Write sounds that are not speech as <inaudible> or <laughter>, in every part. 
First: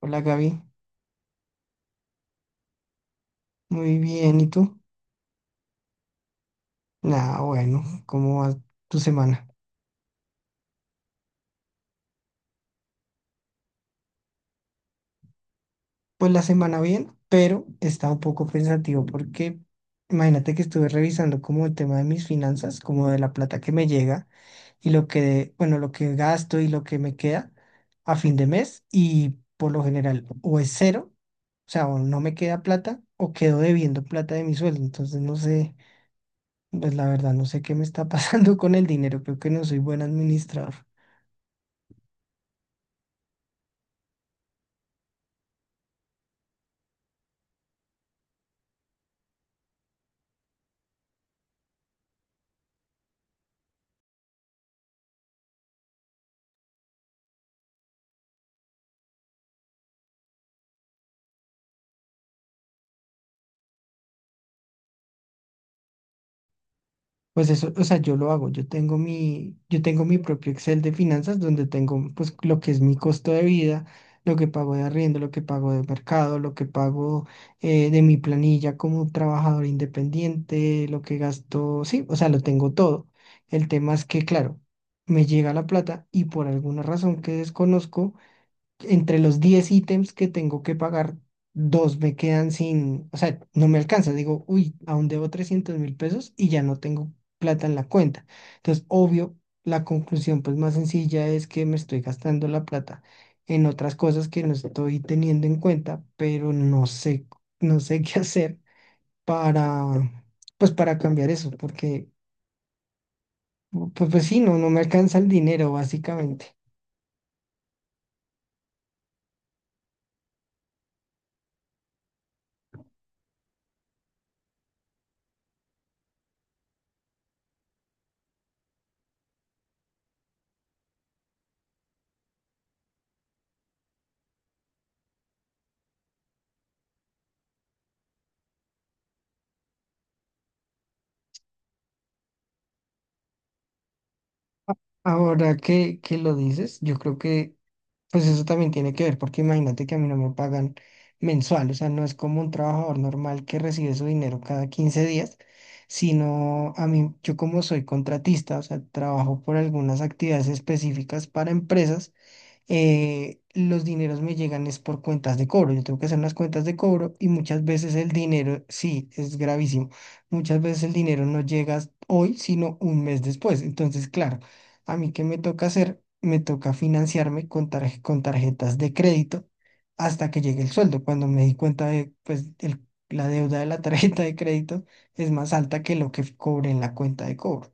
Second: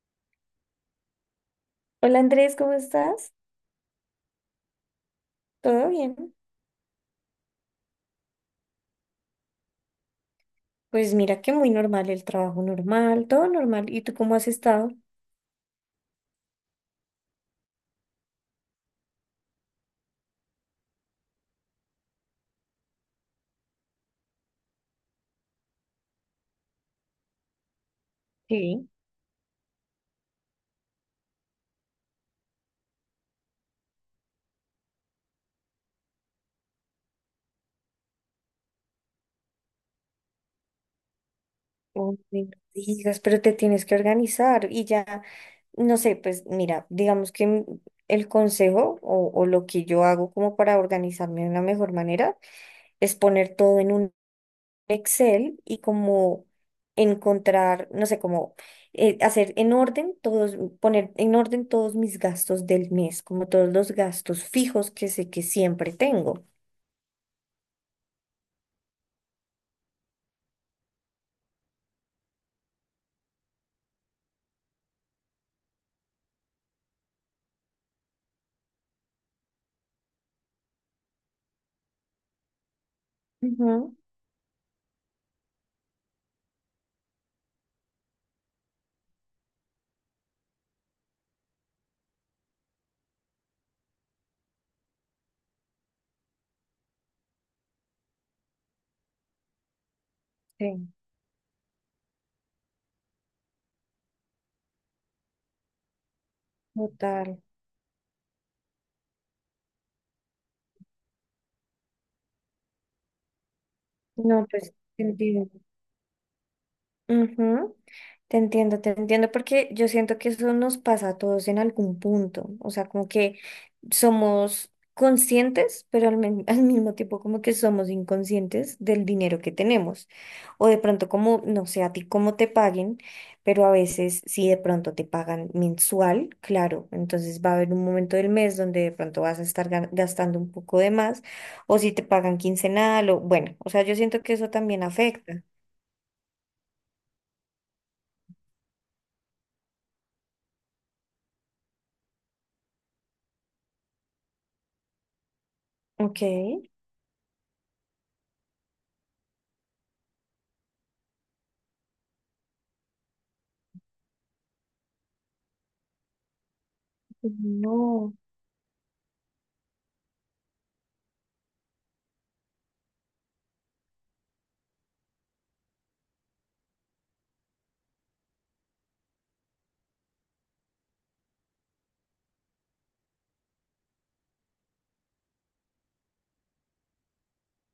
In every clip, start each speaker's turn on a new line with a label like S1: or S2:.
S1: Hola Gaby,
S2: Hola Andrés, ¿cómo estás?
S1: muy bien, ¿y tú?
S2: ¿Todo bien?
S1: Nada, bueno, ¿cómo va tu semana?
S2: Pues mira que muy normal el trabajo normal, todo normal. ¿Y tú cómo has estado?
S1: Pues la semana bien, pero está un poco pensativo porque imagínate que estuve revisando como el tema de mis finanzas, como de la plata que me llega y lo que, bueno, lo que gasto y lo que me queda a fin de mes
S2: Sí.
S1: y por lo general o es cero, o sea, o no me queda plata o quedo debiendo plata de mi sueldo, entonces no sé, pues la verdad no sé qué me está <laughs> pasando con el dinero, creo que no soy buen administrador.
S2: Oh, no digas, pero te tienes que organizar y ya, no sé, pues mira, digamos que el consejo o lo que yo hago como para organizarme de una mejor manera es poner todo en un Excel y como encontrar, no sé, como hacer en orden todos, poner en orden todos mis gastos del mes, como todos los gastos fijos que sé que siempre tengo.
S1: Pues eso, o sea, yo lo hago, yo tengo mi propio Excel de finanzas donde tengo pues lo que es mi costo de vida, lo que pago de arriendo, lo que pago de mercado, lo que pago de mi planilla como trabajador independiente, lo que gasto, sí, o sea, lo tengo todo. El tema
S2: Ujú.
S1: es que, claro, me llega la plata y por alguna razón que desconozco, entre los 10 ítems que tengo que pagar, dos me quedan sin, o sea, no me alcanza. Digo, uy, aún debo 300.000 pesos y ya no tengo plata en la cuenta. Entonces, obvio, la conclusión pues más
S2: Sí,
S1: sencilla es que me estoy gastando la plata en otras cosas que no estoy teniendo en cuenta, pero no sé,
S2: total.
S1: no sé <laughs> qué hacer para, pues para cambiar eso, porque pues, pues sí,
S2: No,
S1: no, no
S2: pues,
S1: me alcanza el
S2: sentido.
S1: dinero básicamente.
S2: Ujú. Te entiendo, porque yo siento que eso nos pasa a todos en algún punto. O sea, como que somos conscientes, pero <laughs> al mismo tiempo como que somos inconscientes del dinero que tenemos. O de pronto como, no sé, a ti cómo te paguen, pero a veces si de pronto te pagan mensual, claro, entonces va a haber un momento del mes donde de pronto vas a estar gastando un poco de más, o si te pagan quincenal, o bueno, o sea, yo siento que eso también afecta.
S1: Ahora que lo dices, yo creo que pues eso también tiene que ver, porque imagínate que a mí no me pagan mensual, o sea, no es como un trabajador normal que recibe su dinero cada 15 días,
S2: Ok.
S1: sino a mí, yo como soy contratista, o sea, trabajo por algunas actividades específicas para empresas, los dineros me llegan es por cuentas de cobro. Yo tengo que hacer unas cuentas de cobro y muchas veces el
S2: No,
S1: dinero, sí, es gravísimo. Muchas veces el dinero no llega hoy, sino un mes después. Entonces, claro, a mí qué me toca hacer, me toca financiarme con tarjetas de crédito hasta que llegue el sueldo. Cuando me di cuenta de, pues, la deuda de la <laughs> tarjeta de crédito es más alta que lo que cobré en la cuenta de cobro.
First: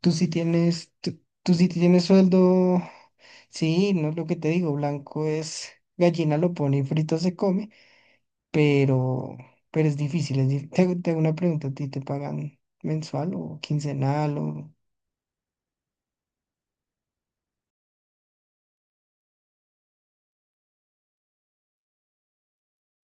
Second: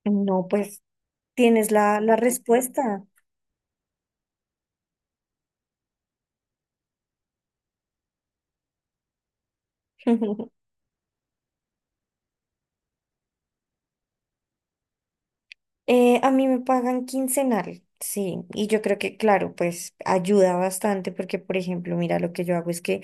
S1: Tú sí
S2: no, pues
S1: tienes, tú, tú sí
S2: tienes la,
S1: tienes
S2: la
S1: sueldo.
S2: respuesta.
S1: Sí, no es lo que te digo, blanco es gallina lo pone y frito se come, pero, pero es difícil. Es
S2: <laughs>
S1: dif- Te, te hago una pregunta, ¿a ti te pagan mensual o quincenal o...?
S2: A mí me pagan quincenal, sí, y yo creo que, claro, pues ayuda bastante porque, por ejemplo, mira, lo que yo hago es que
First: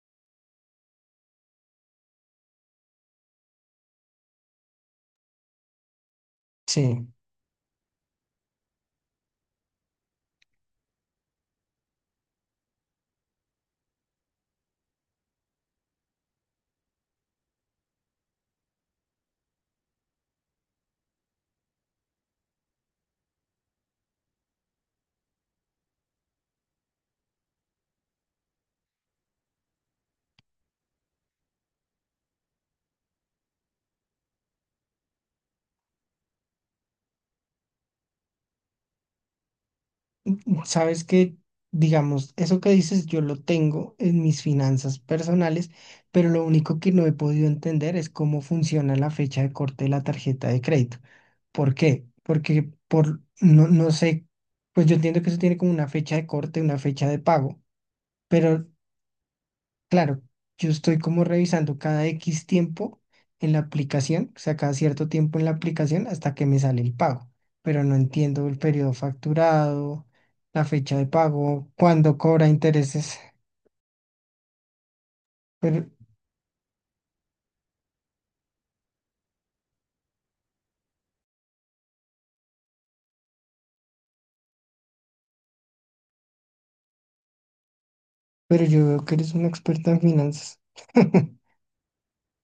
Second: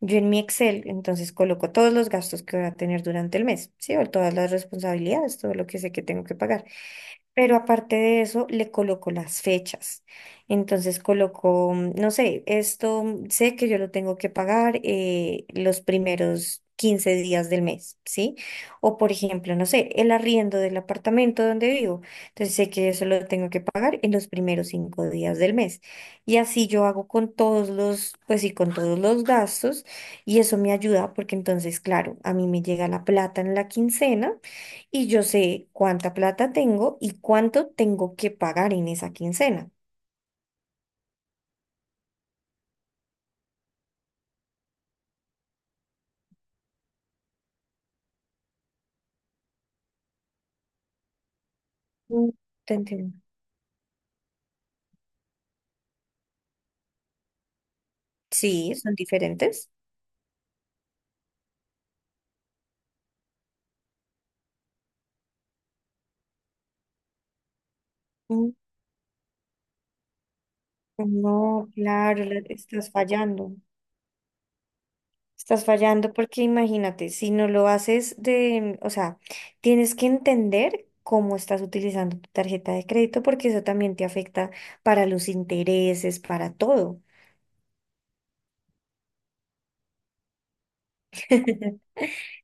S2: yo en mi Excel, entonces coloco todos los gastos que voy a tener durante el mes, sí, o todas las responsabilidades, todo lo que sé que tengo que pagar.
S1: Sí,
S2: Pero aparte de eso, le coloco las fechas. Entonces coloco, no sé, esto, sé que yo lo tengo que pagar los primeros 15 días del mes, ¿sí? O por ejemplo, no sé, el arriendo del apartamento donde vivo. Entonces sé que eso lo tengo que pagar en los primeros 5 días del mes. Y así yo hago con todos los, pues sí, con todos los gastos. Y eso me ayuda porque entonces, claro, a mí me llega la plata en la quincena y yo sé cuánta plata tengo y cuánto tengo que pagar en esa quincena.
S1: sabes que, digamos, eso que dices yo lo tengo en mis finanzas personales, pero lo único que no he podido entender es cómo funciona la fecha de corte de la tarjeta de crédito. ¿Por qué?
S2: Mm,
S1: Porque
S2: Te entiendo.
S1: por, no, no sé, pues yo entiendo que eso tiene como una fecha de corte, una fecha de pago. Pero,
S2: Sí, son diferentes.
S1: claro, yo estoy como revisando cada X tiempo en la aplicación, o sea, cada cierto tiempo en la aplicación hasta que me sale el pago, pero no entiendo
S2: Mm,
S1: el periodo facturado, la fecha de
S2: No,
S1: pago, cuándo
S2: claro,
S1: cobra
S2: estás
S1: intereses,
S2: fallando. Estás
S1: pero,
S2: fallando porque imagínate, si no lo haces de, o sea, tienes que entender cómo estás utilizando tu tarjeta de crédito porque eso también te afecta para los intereses, para todo.
S1: pero yo veo que eres una experta en finanzas. <laughs>
S2: <laughs>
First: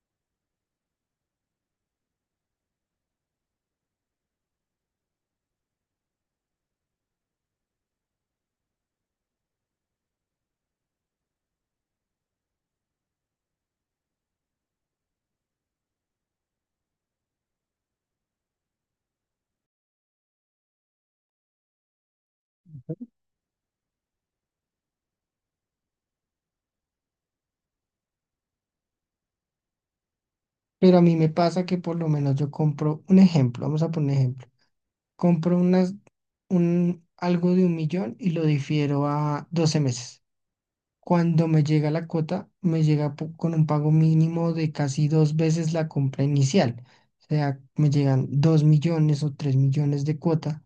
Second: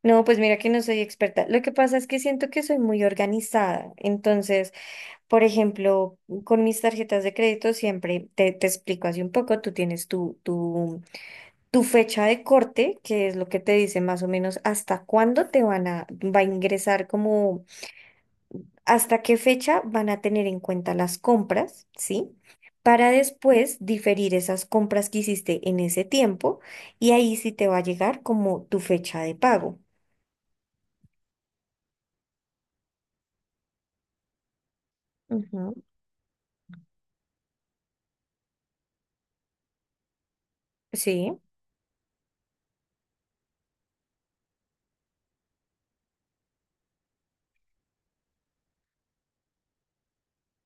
S2: No, pues mira que no soy experta. Lo que pasa es que siento que soy muy organizada. Entonces, por ejemplo, con mis tarjetas de crédito siempre te explico así un poco, tú tienes tu fecha de corte, que es lo que te dice más o menos hasta cuándo te van a, va a ingresar como, hasta qué fecha van a tener en cuenta las compras, ¿sí? Para después diferir esas compras que hiciste en ese tiempo y ahí sí te va a llegar como tu fecha de pago.
S1: Pero a mí me pasa que por lo menos yo compro un ejemplo, vamos a poner un ejemplo, compro
S2: Ujú.
S1: algo de 1 millón y lo difiero a 12 meses.
S2: Sí,
S1: Cuando me llega la cuota, me llega con un pago mínimo de casi dos veces la compra inicial. O sea, me llegan 2 millones o 3 millones de cuota.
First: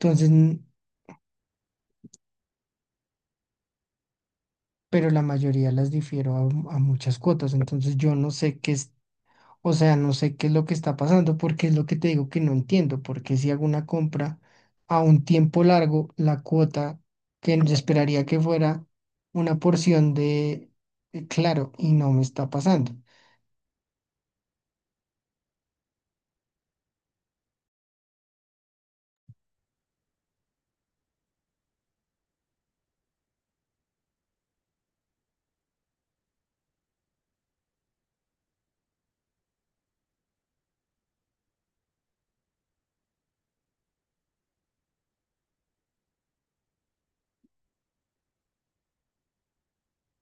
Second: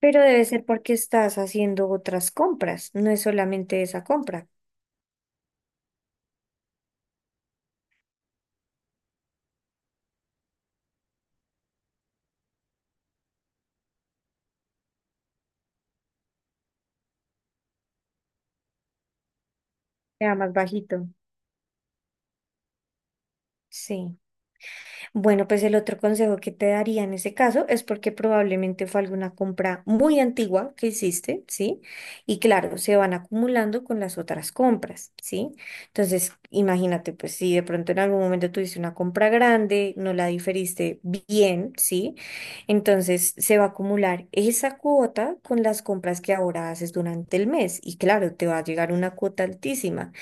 S2: pero debe ser porque estás haciendo otras compras, no es solamente esa compra.
S1: pero la mayoría las difiero a, muchas cuotas. Entonces, yo no sé qué es, o sea, no sé qué es lo que está pasando, porque es lo que te digo que no entiendo. Porque si hago una compra a un tiempo largo, la cuota que yo esperaría que fuera una porción
S2: Sea más
S1: de,
S2: bajito.
S1: claro, y no me está pasando.
S2: Sí. Bueno, pues el otro consejo que te daría en ese caso es porque probablemente fue alguna compra muy antigua que hiciste, ¿sí? Y claro, se van acumulando con las otras compras, ¿sí? Entonces, imagínate, pues si de pronto en algún momento tuviste una compra grande, no la diferiste bien, ¿sí? Entonces se va a acumular esa cuota con las compras que ahora haces durante el mes. Y claro, te va a llegar una cuota altísima.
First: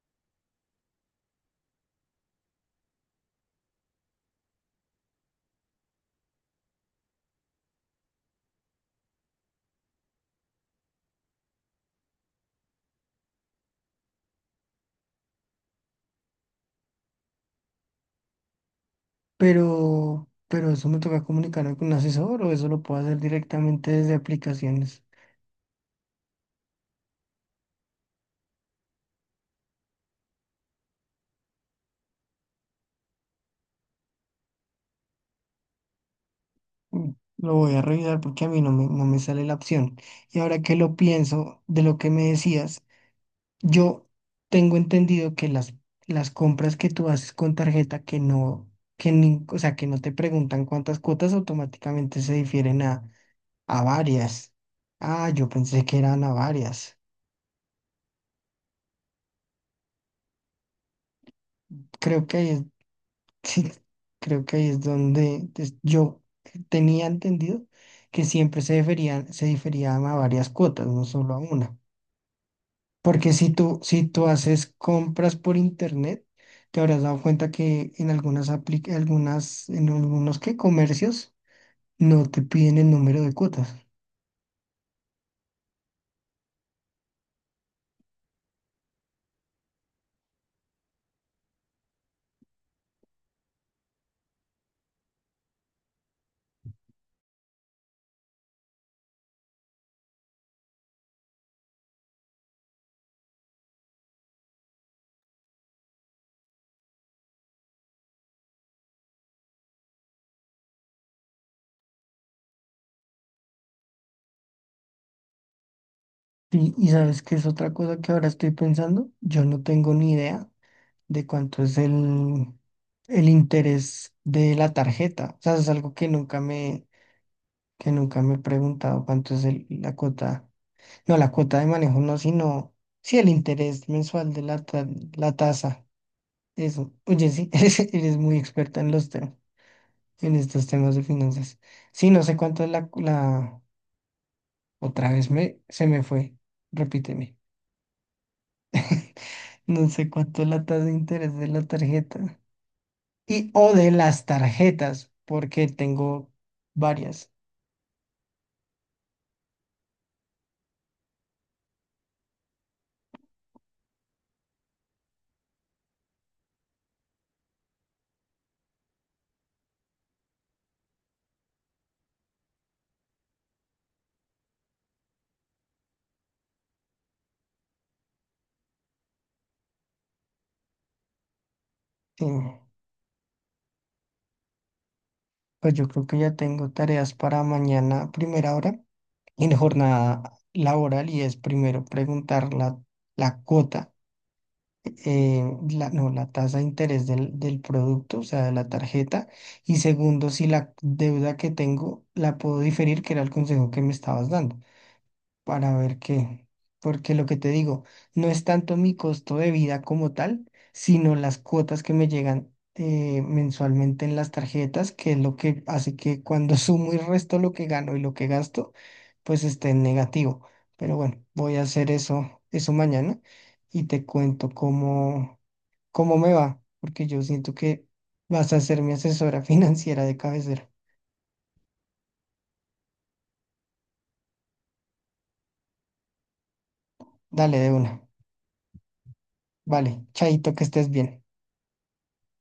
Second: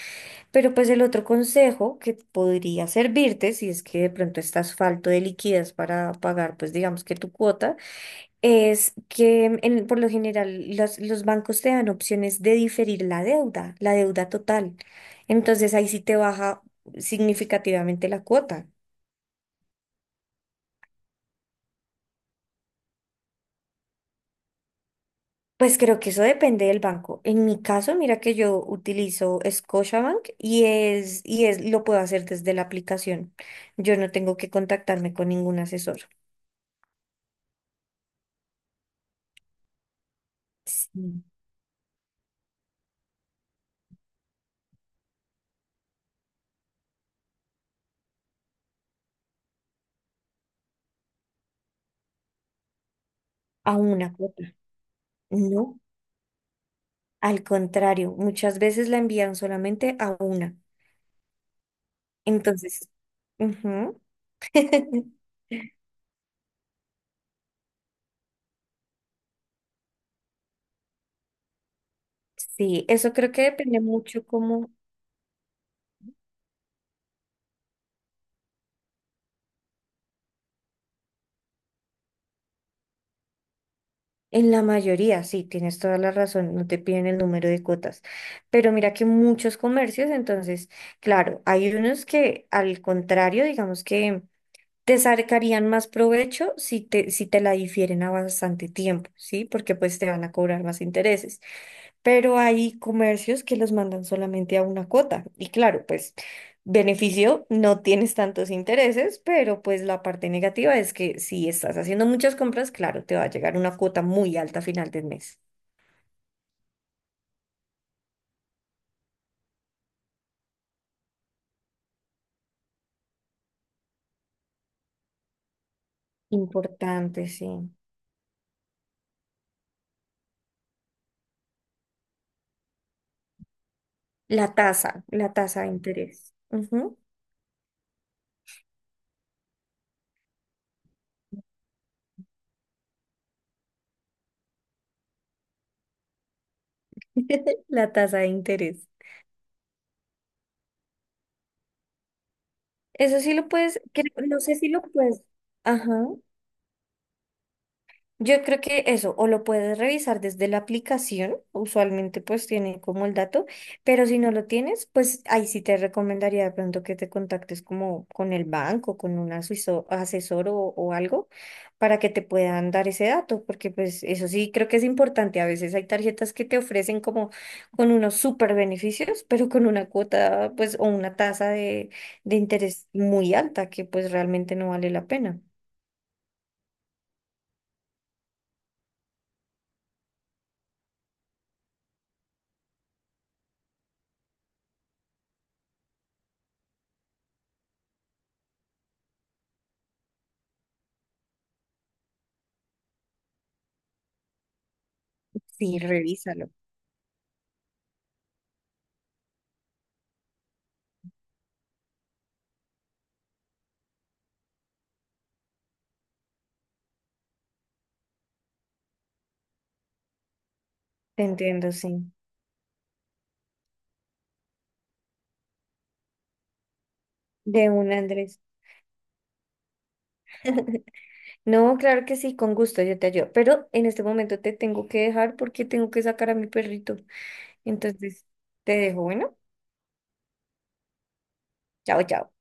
S2: Pero pues el otro consejo que podría servirte, si es que de pronto estás falto de liquidez para pagar, pues digamos que tu cuota, es que por lo general los bancos te dan opciones de diferir la deuda total. Entonces ahí sí te baja significativamente la cuota.
S1: Pero eso me toca comunicarme con un asesor o eso lo puedo hacer directamente desde aplicaciones.
S2: Pues creo que eso depende del banco. En mi caso, mira que yo utilizo Scotiabank lo puedo hacer desde la aplicación. Yo no tengo que contactarme con ningún asesor.
S1: Mm, lo voy a revisar porque a mí no me sale la opción. Y ahora que lo
S2: Sí.
S1: pienso de lo que me decías, yo tengo entendido que las compras que tú haces con tarjeta que no, que o sea, que no te preguntan cuántas cuotas automáticamente se difieren a,
S2: A
S1: a
S2: una cuota.
S1: varias. Ah, yo
S2: No,
S1: pensé que eran a varias.
S2: al contrario, muchas veces la envían solamente a una.
S1: Creo que ahí es
S2: Entonces,
S1: Sí,
S2: ujú.
S1: creo que ahí es
S2: <laughs>
S1: donde yo tenía entendido que siempre se deferían, se diferían a varias cuotas, no solo a una.
S2: Sí, eso creo
S1: Porque
S2: que
S1: si tú,
S2: depende
S1: si
S2: mucho
S1: tú
S2: como
S1: haces compras por internet, te habrás dado cuenta que en algunas apli- algunas, en algunos que comercios no te piden el número de cuotas.
S2: en la mayoría, sí, tienes toda la razón, no te piden el número de cuotas, pero mira que muchos comercios, entonces, claro, hay unos que al contrario, digamos que te sacarían más provecho si te la difieren a bastante tiempo, ¿sí? Porque pues te van a cobrar más intereses. Pero hay comercios que los mandan solamente a una cuota. Y claro, pues beneficio, no tienes tantos intereses, pero pues la parte negativa es que si estás haciendo muchas compras, claro, te va a llegar una cuota muy alta a final del mes.
S1: Y sabes que es otra cosa que ahora estoy pensando, yo no tengo ni idea de cuánto es el interés de la tarjeta. O sea, es algo que nunca me
S2: Importante, sí.
S1: que nunca me he preguntado cuánto es la cuota, no la cuota de manejo, no, sino sí el interés mensual de
S2: La
S1: la
S2: tasa de
S1: tasa.
S2: interés.
S1: Eso,
S2: Ujú.
S1: oye, sí, <laughs> eres muy experta en los temas, en estos temas de finanzas. Sí, no sé cuánto es otra vez se me fue, repíteme.
S2: <laughs> La tasa de interés.
S1: <laughs> No sé cuánto es la tasa de interés de la tarjeta.
S2: Eso sí lo
S1: Y o
S2: puedes,
S1: de
S2: creo-
S1: las
S2: no sé si lo
S1: tarjetas,
S2: puedes.
S1: porque
S2: Ajá.
S1: tengo varias.
S2: Yo creo que eso, o lo puedes revisar desde la aplicación, usualmente pues tiene como el dato, pero si no lo tienes, pues ahí sí te recomendaría de pronto que te contactes como con el banco, con un asesor o algo, para que te puedan dar ese dato, porque pues eso sí creo que es importante. A veces hay tarjetas que te ofrecen como con unos super beneficios, pero con una cuota pues o una tasa
S1: Sí,
S2: de interés muy alta que pues realmente no vale la pena.
S1: pues yo creo que ya tengo tareas para mañana, primera hora. En jornada laboral y es primero preguntar la cuota, eh, la, no, la tasa de interés del producto, o sea, de la tarjeta, y segundo, si la deuda que tengo la puedo diferir, que era el consejo que me estabas dando para
S2: Sí,
S1: ver qué.
S2: revísalo.
S1: Porque lo que te digo, no es tanto mi costo de vida como tal, sino las cuotas que me llegan mensualmente en las tarjetas, que es lo que hace que cuando <laughs> sumo y resto lo que gano y lo que gasto, pues esté en negativo. Pero
S2: Te
S1: bueno, voy a
S2: entiendo,
S1: hacer
S2: sí.
S1: eso, eso mañana y te cuento cómo me va, porque yo siento
S2: De
S1: que
S2: un Andrés.
S1: vas a ser mi asesora <laughs> financiera de cabecera.
S2: No, claro que sí, con gusto, yo te ayudo. Pero en este momento te tengo que dejar porque tengo que sacar a mi perrito.
S1: Dale de una.
S2: Entonces, te dejo, bueno,
S1: Vale, chaito, que estés bien.
S2: chao, chao.